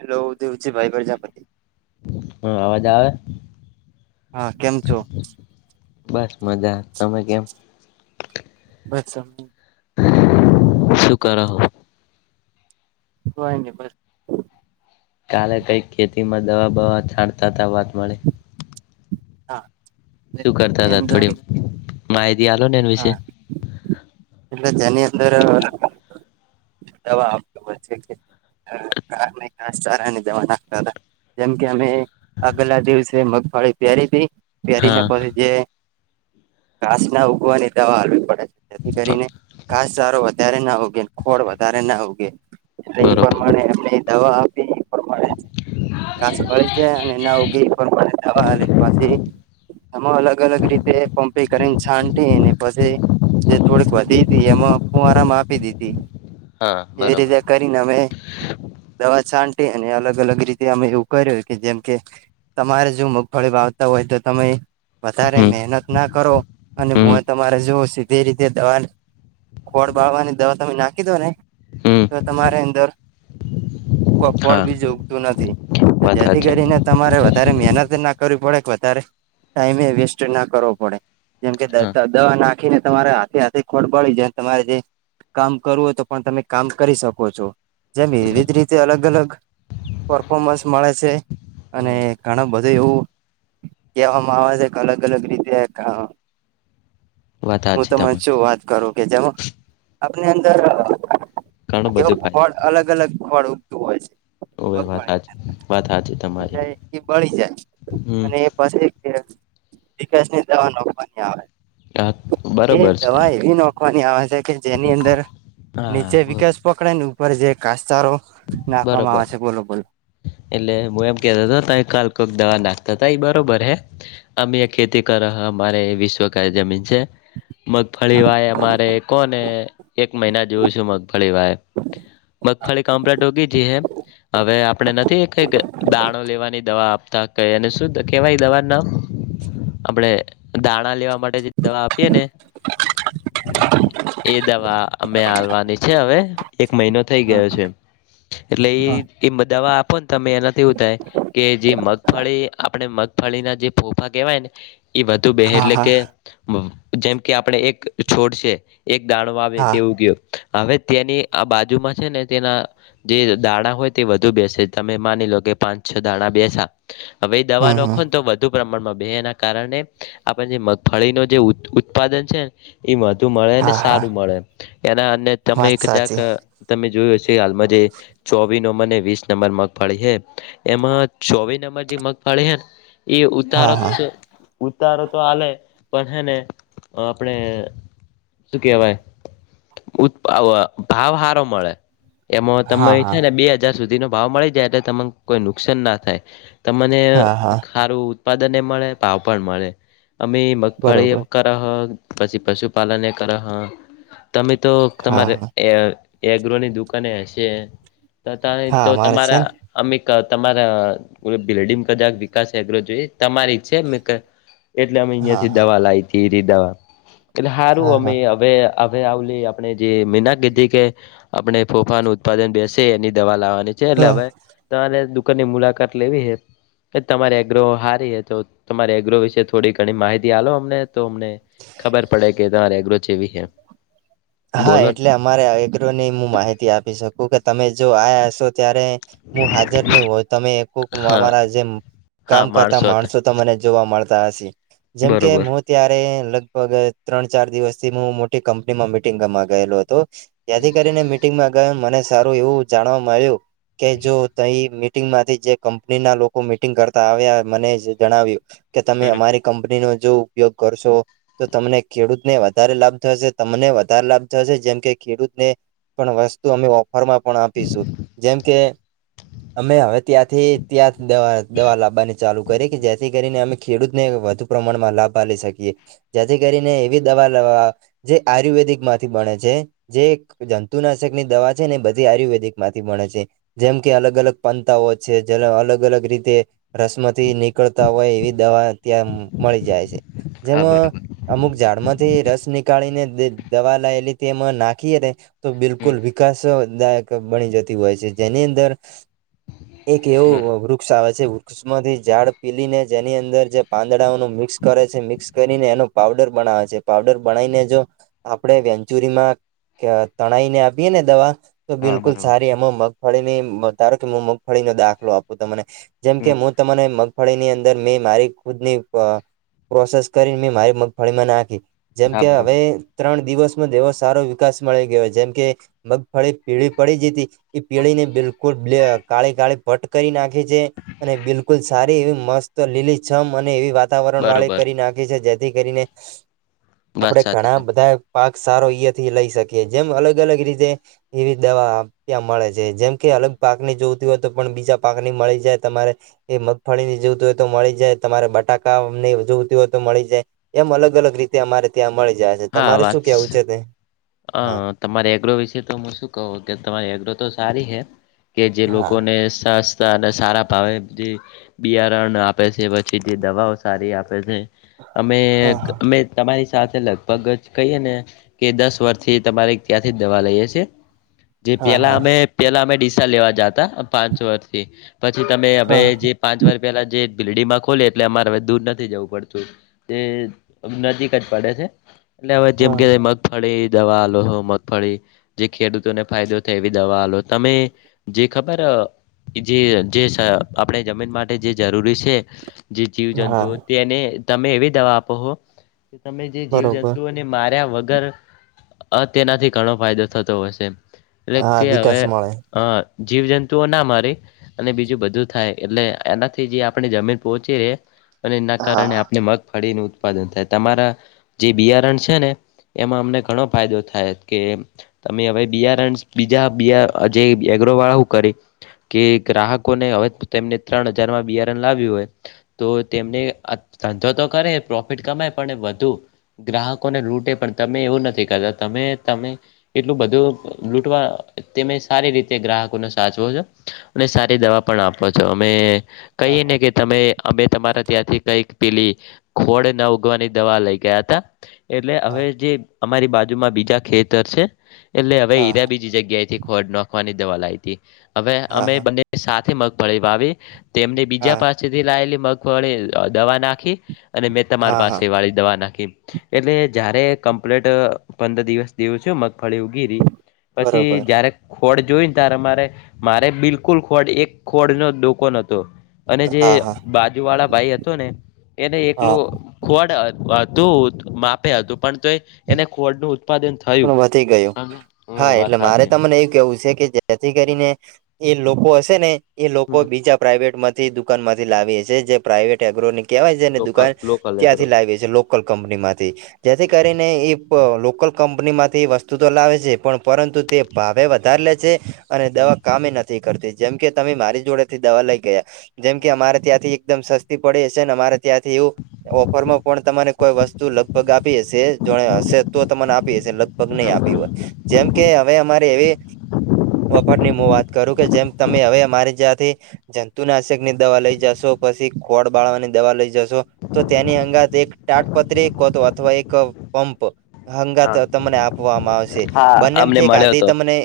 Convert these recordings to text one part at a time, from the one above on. Hello Dev છે ભાઈ પ્રજાપતિ હા અવાજ આવે હા કેમ છો બસ મજા તમે કેમ બસ શું કર રહો હોય બસ કાલે કઈક ખેતીમાં દવા બવા છાંણતા ત વાત મળે હા શું કરતા એની હતા અંદર થોડી માહિતી હાલો ને વિશે હા એ જની અંદરો દવા આપતો હોય છે કે ખાસ ચારાની દવા નાખતા હતા જેમ કે અમે આગલા દિવસે મગફળી પ્યારી દી પહેરીને હા પ જે ઘાસ ના ઉગવાની દવા આવવી પડે જેથી કરીને ઘાસચારો વધારે ના ઉગે ખોળ વધારે ના ઉગે એટલે એ બરોબર પ્રમાે એમને દવા આપી એ પણ મળે કાસવાી જાય અને એના ઉગીવા પાછી એમાં અલગ અલગ રીતે પંપી કરીને સાનટીને પછી જે થોડીક વધી હતી એમાં હું આરામ આપી દીધી હા એવી બરોબર રીતે કરીનેમે દવા છાંટી અને અલગ અલગ રીતે અમે એવું કર્યું કે જેમ કે તમારે જો મગફળી વાવતા હોય તો તમે વધારે હમ મહેનત ના કરો અને હ હમ તમારે જોવ છ તે રીતે દવા ખોળ બાવાની દવા તમે નાખી દો ને હમ તો તમારે અંદર કફડ હા બી જોગતું નથી વાત જેથી હાચી કરીને તમારે વધારે મહેનત ના કરવી પડે કે વધારે ટાઈમે વેસ્ટ ના કરવો પડે જેમ કે હા દવા નાખીને તમારે હાથે હાથે ખોડ પડી છે તમારે જે કામ કરવું હોય તો પણ તમે કામ કરી શકો છો જેમ બરોબર વિવધ રીત તે અલગ અલગ પરફોર્મન્સ મળે છે અને હમ ઘણા બધું એવું કહેવામાં આવે છે કે અલગ અલગ રીતે વાત હું હાચી તને તમારી શું વાત કરું કે જેમાં આપની અંદર ઘણું એવું બધું ફાયદો ફળ અલગ અલગ ફળ ઉગતું હોય છે. ઓવે વાત મગવાળી હાચી વાત હાચી તમારી એટલે એ બળી જાય હમ અને એ પાછી વિકાસ ની દવા નની આવે હા એ બરોબર છે દવા એવી નોખવાની આવે છે કે જેની અંદર નીચે હા વિકાસ પકડે ને ઉપર જે કાસચારો નાખવામાં બરોબર આવે છે બોલો બોલો. એટલે હું એમ કેતો ત કાલ કોક દવા નાખતા તા એ બરોબર હે. અમે ખેતી કર અમારે વિશ્વક [unintelligible] જમીન છે. મગફળી વાય અમારે કોને એક મહિના જોવું છું મગફળી વાય. મગફાળી કામ્પ્લેટ ઉંગી જી હૈ. હવે આપણે નથી કઈક દાણો લેવાની દવા આપતા કઈને શું કેવાય દવા ના આપડે દાણા લેવા માટે જે દવા આપીએે ને એ દવા અમે હાલવાની છે હવે એક મહિનો થઈ હા ગયો છે. એટલે એ હા એ બધાવા આપો ને તમે એનાથી એવું થાય કે જે મગફળી આપણે મગફળીના જે ફોફા કહેવાય ને એ વધુ બે હા એટલે હા કે જેમ કે આપણે એક છોડશે એક દાણો આવે હા તેવું કું હવે તેની આ બાજુમાં છે ને તેના જે દાણા હોય તે વધુ બેસે તમે માની લો કે પાંચ છ દાણા બેસા હવે એ દવા હમ હમ નાખો ને તો વધુ પ્રમાણમાં બે એના કારણે આપણે જે મગફળીનું જે ઉત્પાદન છે. એ વધુ મળે અનેને હા હા સારું મળે એના અને તમે વાત એક જાક સાચી તમે જોયું હશે હાલમાં તે ચોવી નંબરને, વીસ નંબર મગફાળી છે એમાં ચોવી નંબર જે મગફાળી હેને એ ઉતાર હા જ હા છે. ઉતારો તો આલે પણ હેને આપણેે શું કેવાય ઉ ભાવહારો મળે એમાં તમે હા હા થાય ને બે હજાર સુધીનો ભાવ મળી જાય એટલે તને કોઈ નુકસાન ના થાય. તમને હા હા સારું ઉત્પાદન એ મળે ભાવ પણ મળે અમે મગફળી બરોબર પછી પશુપાલન કર હો તમે તો હા તમારે હા એગ્રોની દુકાને હશે ત તા ન હા તો મારે છે તમારા ને અમેક તમારા બિલ્ડીમ કદાચ વિકાસ એેગ્ર જોઈ તમારી ઈચછ એટલે અમે અહિયાં હા થી હા દવા લાવી ત ઈ રિ દવા એટલે સારું હા હા અમે હ હવે આવલી આપણે જે મીના કીધી કે આપણે ફોફાનું ઉત્પાદન બેસે એની દવા લાવવાની છે હા એટલે હવે તમારે દુકાનની મુલાકાત લેવી હ તમારી એગ્રો હારી હ તો તમારી એગ્રો વિશે થોડી ઘણી માહિતી આલો અમને તો અમને તો ખબર પડે કે તમારે એગ્રો છે કે એમ. હા એટલે અમારે એકકરોની હું માહિતી આપી શકું કે તમે જો આ્યા હસો ત્યારે હું હાજર નહી હો તમે કોક હા અમારા જે હા કામ કરતા હતા માણસો ને જોવા મળતા હશે જેમકે બરોબર ત્યારે લગભગ ત્રણ ચાર દિવસથી હું મોટી કંપનીમાં મીટિંગમાં ગયેલો હતો. હમ ત્યાથી કરીને મિટિંગમાં ગયો મને સારું એવું જાણવા મળ્યું કે જો તઈ મીટિંગ માંથી જે કંપની ના લોકો મિટિંગ કરતા આવ્યા મને જણાવ્યું કે તમે બરોબર અમારી કંપનીના જો ઉપયોગ કરશો તો તમને ખેડૂતને વધારે લાભ થશે તમને વધાર લાભ થાયશે જેમ કે ખેડૂતને પણ વસ્તુ અમે ઓફરમાં પણ આપીશું જેમ કે અમે હવે ત્યાંથી ત્યાં દવા દવા લાવવાની ચાલુ કરીએ કે જેથી કરીને અમે ખેડૂતને વધુ પ્રમાણમાં લાભ આલી શકીએ. જેથી કરીને એવી દવા લ જે આયુર્વેદિક માંથી બણે છે જે જંતુનાશક ની દવા છે ને બધી આયુર્વેદિક માંથી બણે છે. જેમ કે અલગ અલગ પંતાઓ છે જેને અલગ અલગ રીતે રસમથી નીકળતા હોય એવી દવા ત્યાં મળી જાય છે. હા જેમાં બરોબર અમુક ઝાડમાંથી રસ નીકાળીને દવા લાયેલી તેમાં નાખીએ ત તો હમ બિલકુલ વિકાસ બની જતી હોય છે જેની અંદર એક એવું બરોબર વૃક્ષ આવે છે વૃક્ષ ઉષ્માથી ઝાડ પીલીને જેની અંદર જે પાંદડાઓનું મિક્સ કરે છે મિક્સ કરીને એનો પાવડર બનાવે છે. પાવડર બનાઈને જો આપણેે વેંચુરીમાં તણાઈને આપીએ ને દવા તો હા બિલકુલ બરોબર સારી એમાં મગ મગફળીની તારો કે હું મગફળીનો દાખલો આપું તમને જેમ કે હમ હું તને પણ એની અંદર મેં મારી ખુદની પ્રોસેસ કરીને મેં મારી મગફળીમાં નાખી. જેમ હા કે હવે બરોબર ત્રણ દિવસ માં એવો સારો વિકાસ મળી ગયો જેમ કે મગફળી પીળી પડી જતી એ પીળી ને બિલકુલ કાળી કાળી ભટ્ટ કરી નાખે છે. અને બિલકુલ સારી એવી મસ્ત લીલી છમ અને એવી વાત વાતાવરણ વાળી બરોબર કરી નાખી છે જેથી કરીને વાત આપણે સાચી ઘણા તમે બ ધા પાક સારો એથી લઈ શકીએ જેમ અલગ અલગ રીતે એવી દવા ત્યાં મળે છે જેમ કે અલગ પાક ની જોતી હોય તો પણ બીજા પાકની મળી જાય તમારે એ મગફળી ની જોવતી હોય તો મળી જાય તમારે બટાકાની જોવતી હોય તો મળી જાય. એમ અલગ અલગ રીતે અમારે ત્યાં મળી જાય છે તમારે શું કેવું છે તે હ હા તમારી એગ્રો વિશે તો હું શું કહું કે તમારી એગ્રો તો સારી હે કે જે હા લોકોને સસ્તા અને સારા ભાવે બિયારણ આપે છે પછી જે દવાઓ સારી આપે છે. અમે હા હા અમે તમારી સાથે લગભગ જ કહીએ ને કે દસ થી તમારી ત્યાંથી દવા લઈએે છે જે હા પેલા હા અમે પેલા અમે ડીસા લેવા જતા પાંચ વર્ષથી પછી તમે હવે હા જે પાંચ વાર પેલા જે બિલ્ડીમાં ખોલી એટલે અમારે હવે દૂર નથી જવું પડતું. તે નજીક જ પડે છે એટલે હવે જેમ કે હા મગફળી દવા લોહ મગફળી જે ખેડૂતોને ફાયદો થાય એવી દવા આલો તમે જે ખબર જે જે સ આપણે જમીન માટે જે જરૂરી છે જે જીવ હા જંતુઓ તેને તમે એવી દવા આપો હો તમે જે જીવ બરોબર જંતુઓને માર્યા વગર અ તેનાથી ઘણો ફાયદો થતો હશે એટલે હા કે હવે વિકાસ મળે. હ જીવજંતુઓ ના મારી અને બીજું બધું થાય એટલે એનાથી જે આપણે જમીન પહોંચી રે અને એના કારણે હા. આપણે મગ ફળીનું ઉત્પાદન થાય તમારા જે બિયારણ છે ને એમાં અમને ઘણો ફાયદો થાય કે તમે હવે બ રણ બીજા બ જે એગ્ર વાળા હું કરે કે ગ્રાહકો ને હવે તેમને ત્રણ હજારમાં બિયારણ લાવ્યું હોય તો તેમને ધંધો તો કરે પ્રોફિટ કમાય પણ વધુ ગ્રાહકોને લૂટે પણ તમે એવું નથી કરતા તમે તમે એટલું બધું લૂટવા તમે સારી રીતે ગ્રાહકો નો સાચવો છો. અને સારી દવા પણ આપો છો અમે હા કહીએને હા કે તમે અમે તમારા ત્યાંથી કઈક પેલી ખોડ ના ઉગવાની દવા લઈ ગયા હતા એટલે હા હવે જે અમારી બાજુમાં બીજા ખેતર છે. એટલે હવે હા હઈરા બીજી જગ્યાએથી ખોડ નખવાની દવા લઈ હતી હવે હા અમે હા હા બંને સાથે મગફળી વાવી તેમને બીજા હા પાસ થી લાયેલી મગવાળી દવા નાખી અને મેં તમારી હા હા પાસે વાળી દવા નાખી એટલે જયારે કમ્પ્લીટ પંદર દિવસ જેવું છે મગફળી ઉગી રી પછી બરોબર જ્યારે ખોડ જોઈને તારે મારે મારે બિલકુલ ખોડ એક ખોડ નો ડોકો નતો અને જે હા હા બાજુ વાળા ભાઈ હતો ને એને હા એકલું ખોડ હતું માપે હતું પણ તોય એને ખોડનું ઉત્પાદન થયું પણ વધી ગયું, હા હ વાત એટલે મારે સાચી તમને એ કેવું છે કે જેથી કરીને એ લોકો હશે ને એ લોકો હમ બીજા પ્રાઈવેટમાંથી દુકાનમાંથી લાવી હશે જે પ્રાઇવેટ એગ્રોનિક કેવાય છે ને લોકલ દુકાન લોકલ એગ્રો ત્યાંથી લાયવી છે લો કલ કંપનીમાંથી જેથી કરીને એ લોકલ કંપની માંથી વસ્તુ તો લાવે છે પણ પરંતુ તે ભાવે વધારે લે છે અને હમ દવા કામે નથ નથીતી જેમ કે તમે મારી જોડે થી દવા લઈ ગયા જેમ કે અમારે ત્યાંથી એકદમ સ પડી હશે ને અમારા ત્યાંથી એવું ઓફરમાં પણ તમારે કોઈ વસ્તુ લગભગ આપી હશે જો હશે તો આપ લગભગ નહી હા આપી બરોબર હોય જેમ કે હવે અમારે એવી વફટ ની હું વાત કરું કે જેમ તમે હવે અમારી જ્યાંથી જંતુ નાશક ની દવા લઈ જશો પછી ખોળ બાળવાની દવા લઈ જસોં તો તેની હંગાતે એક તાટપત્રીતો કોતો અથવા એક પંપ હા તો તમને આપવામાં આવશે હા અમને બંનેમથી મળ્યો આધી હતો તમને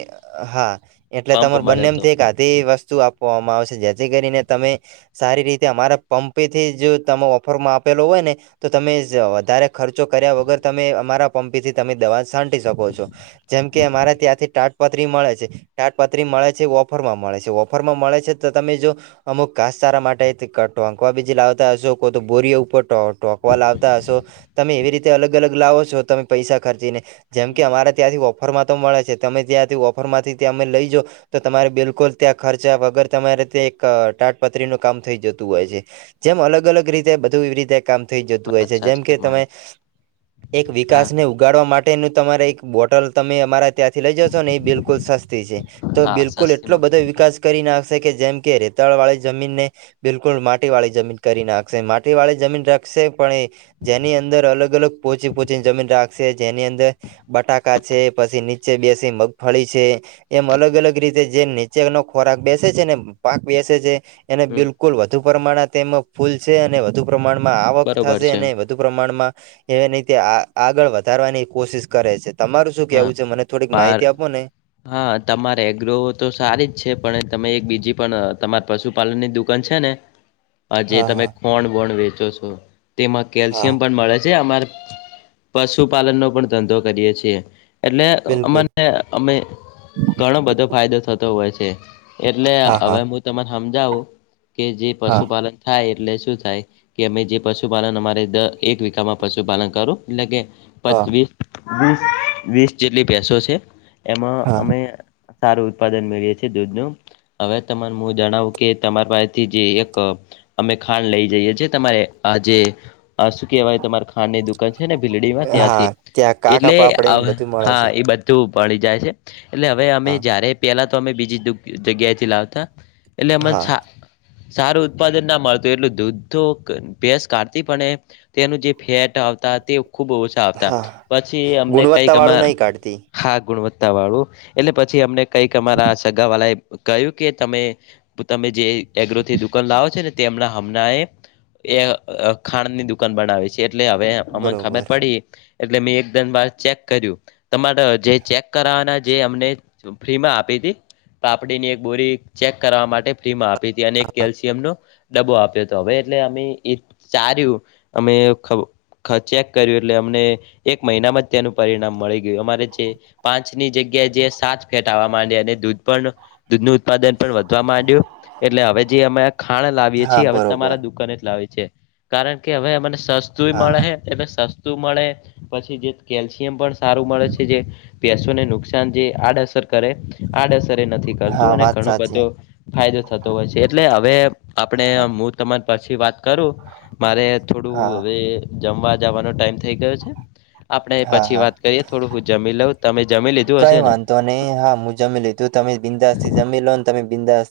હા એટલે પંપ તમારે મળ્યો હતો બંનેથી એક આધી વસ્તુ આપવામાં આવશે જેથી કરીને તમે- સારી રીતે અમારા પંપેથી જો તમે ઓફરમાં આપેલો હોય ને તો તમે જ વધારે ખર્ચો કર્યા વગર તમે અમારા પંપેથી તમે દવા છાટી શકો છો. જેમ કે અમારે ત્યાંથી તાટપત્રી મળે છે. તાડપત્રી મળે છે ઓફરમાં મળે છે, ઓફરમાં મળે છે તો તમે જો અમુક ઘાસચારા માટે અહીંથી ટોંકવા બીજી લાવતા હશે કો તો બોરીયા ઉપર ટો ટોકવા લાવતા હશો, તમે એવી રીતે અલગ-અલગ લાવો છો તમે પૈસા ખર્ચીને જેમ કે અમારે ત્યાંથી ઓફરમાં તો મળે છે તમે ત્યાંથી ઓફરમાંથી ત્યાં અમે લઈ જાઓ. તો તમારે બિલકુલ ત્યાં ખર્ચા વગર તમારે તે એક તાટપત્રીનું કામ થઈ જતું હોય છે. જેમ અલગ-અલગ રીતે બધું એવી રીતે કામ થઈ જતું હોય વાત છે જેમ સાચી કે તમે તમારી એક હા વિકાસને ઉ ઉગાડવા માટેનું તમારે એક બોટલ તમે અમારાં ત્યાંથી લઈ જશો ને એ બિલકુલ સસ્તી છે તો હા બિલકુલ સસ્તી એટલો મળે બધો વિકાસ કરી નાખશે કે જેમ કે રેતાળવાળી જમીનને બિલકુલ માટીવાળી જમીન કરી નાખશે માટીવાળી જમીન રાખશે પણ એ જેની અંદર અલગ-અલગ પોચી પોચીની જમીન રાખશે જેની અંદર બટાકા છે, પછી નીચે બેસી મગફળી છે. એમ અલગ-અલગ રીતે જે નીચેનો ખોરાક બેસે છે ને પાક બેસે છે. એ હમ બિલકુલ વધુ પ્રમાણ તેમાં ફૂલ છે અને વધુ પ્રમાણમાં આવક બરોબર થશે છે અને વ ધુ પ્રમાણમાં એને તે આગળ વધારવાની કોશિશ કરે છે તમારું શું હા કેવું છે મને થોડીક પાર માહિતી આપો ને. હા તમારે એગ્રોવ તો સારી જ છે પણ તમે એક બીજી પણ તમાર પશુપાલનની દુકાન છે ને. [inaudible] જે તમે હા ખોંણ બોણ વેચો છો, તેમાં હા કેલ્શિયમ પણ મળે છે અમાર પશુપાલનનો પણ ધંધો કરીએ છીએ એટલે બિલકુલ અમાને અમે ઘણો બધો ફાયદો થતો હોય છે એટલે હા અવે હા મુ તમને સમજાવું કે જે હા પશુપાલન થાય એટલે શું થાય? કે અમે જે પશુપાલન અમારે દ એક વીકામાં પશુપાલન કરું એટલે કે હા પચસ વીસ વીસ જેટલી ભેસો છે એમાં હા અમે સારું ઉત્પાદન મેળવીએ છે દૂધનું. હવે તને મુ જણાવું કે તમારા પાસેથી જે એક અમે ખાંડ લઈ જઈએ છે તમારે આ જે આ શું કહેવાય તમારે ખારની દુકાન છે ને ભીલડીમાં ત્યાંથી હા ત્યાં કાકા એટલે આવ પાપડીને બધું મળે હા છે એ બા તુ ઉપાડી જાય છે એટલે હવે અમે હા જયારે પેહલા તો અમે બીજી જગ્યાએથી લાવતાં. એટલે એમને હા સા સારું ઉત્પાદન ના મળતું એટલું દૂધ તો ભેસ કાઢતી પણ એ તે એનું જે ફેટ આવતા તે ખૂબ ઓછ તા આવતા હા પછી અમને કઈક ગુણવત્તા વાળું અમાર નહી કાઢતી હાર ગુણવત્તાવાળું એટલે પછી અમને કઈક અમારા સગાવાલા એ કહ્યું કે તમે તમે જે એગ્રોથી દુકાન લાવો છો ને તેમના હમણાં એ એ ખાણ ની દુકાન બનાવે છે. એટલે હવે અમે ખબર બરોબર પડી એટલે મેં એક દન બાદ ચેક કર્યું તમારે જે ચેક. કરવાના જે અમને. ફ્રીમાં આપી હતી પાપડીની એક બોરી ચેક કરાવા માટે ફ્રીમાં આપી. પીતી અને એક કેલ્શિયમનો ડબ્બો આપ્યો હતો હવે એટલે અમે એ ચાર્યું અમે ખ ખ ચેક કર્યું એટલે અમને એક મહિનામાં જ તેનું પરિણામ મળી ગયું અમારે છે પાંચની જગ્યા એ જયાં સાત ફેટ આવવા માંડયા અને દૂધ પણ દૂધ નુ ઉત્પાદન પણ વધવા માંડ્યું. એટલે હવે જે અમે ખાણ લાવીએ હા છીએ એ હવે બરોબર તમારા દુકાને જ લાવએ છેીએ. કારણ કે હવે અમને સસ્તું હા મળે હા એલે સસ્તું મળે પછી જે કેલ્શિયમ પણ સારું મળે છે જે પસોને નુકસાન જે આડઅસર કરે આડઅસર નથી હા કરતું અને વાત ઘણ સાચી બધો ફાયદો થતો હોય છે એટલે હવે આપણે હા તમારી પછી વાત કરું મારે થોડું હા હવે. જમવા જવાનો ટાઈમ થઈ ગયો છે આપડે હા પછી હા વાત કરીએ થોડું હું જમી લઉં તમે જમી લીધું. કઈ હશે ને વાંધો નહી હા હું જમી લીધું તમે બિંદાસથી જમી લો ને તમે બિંદાસ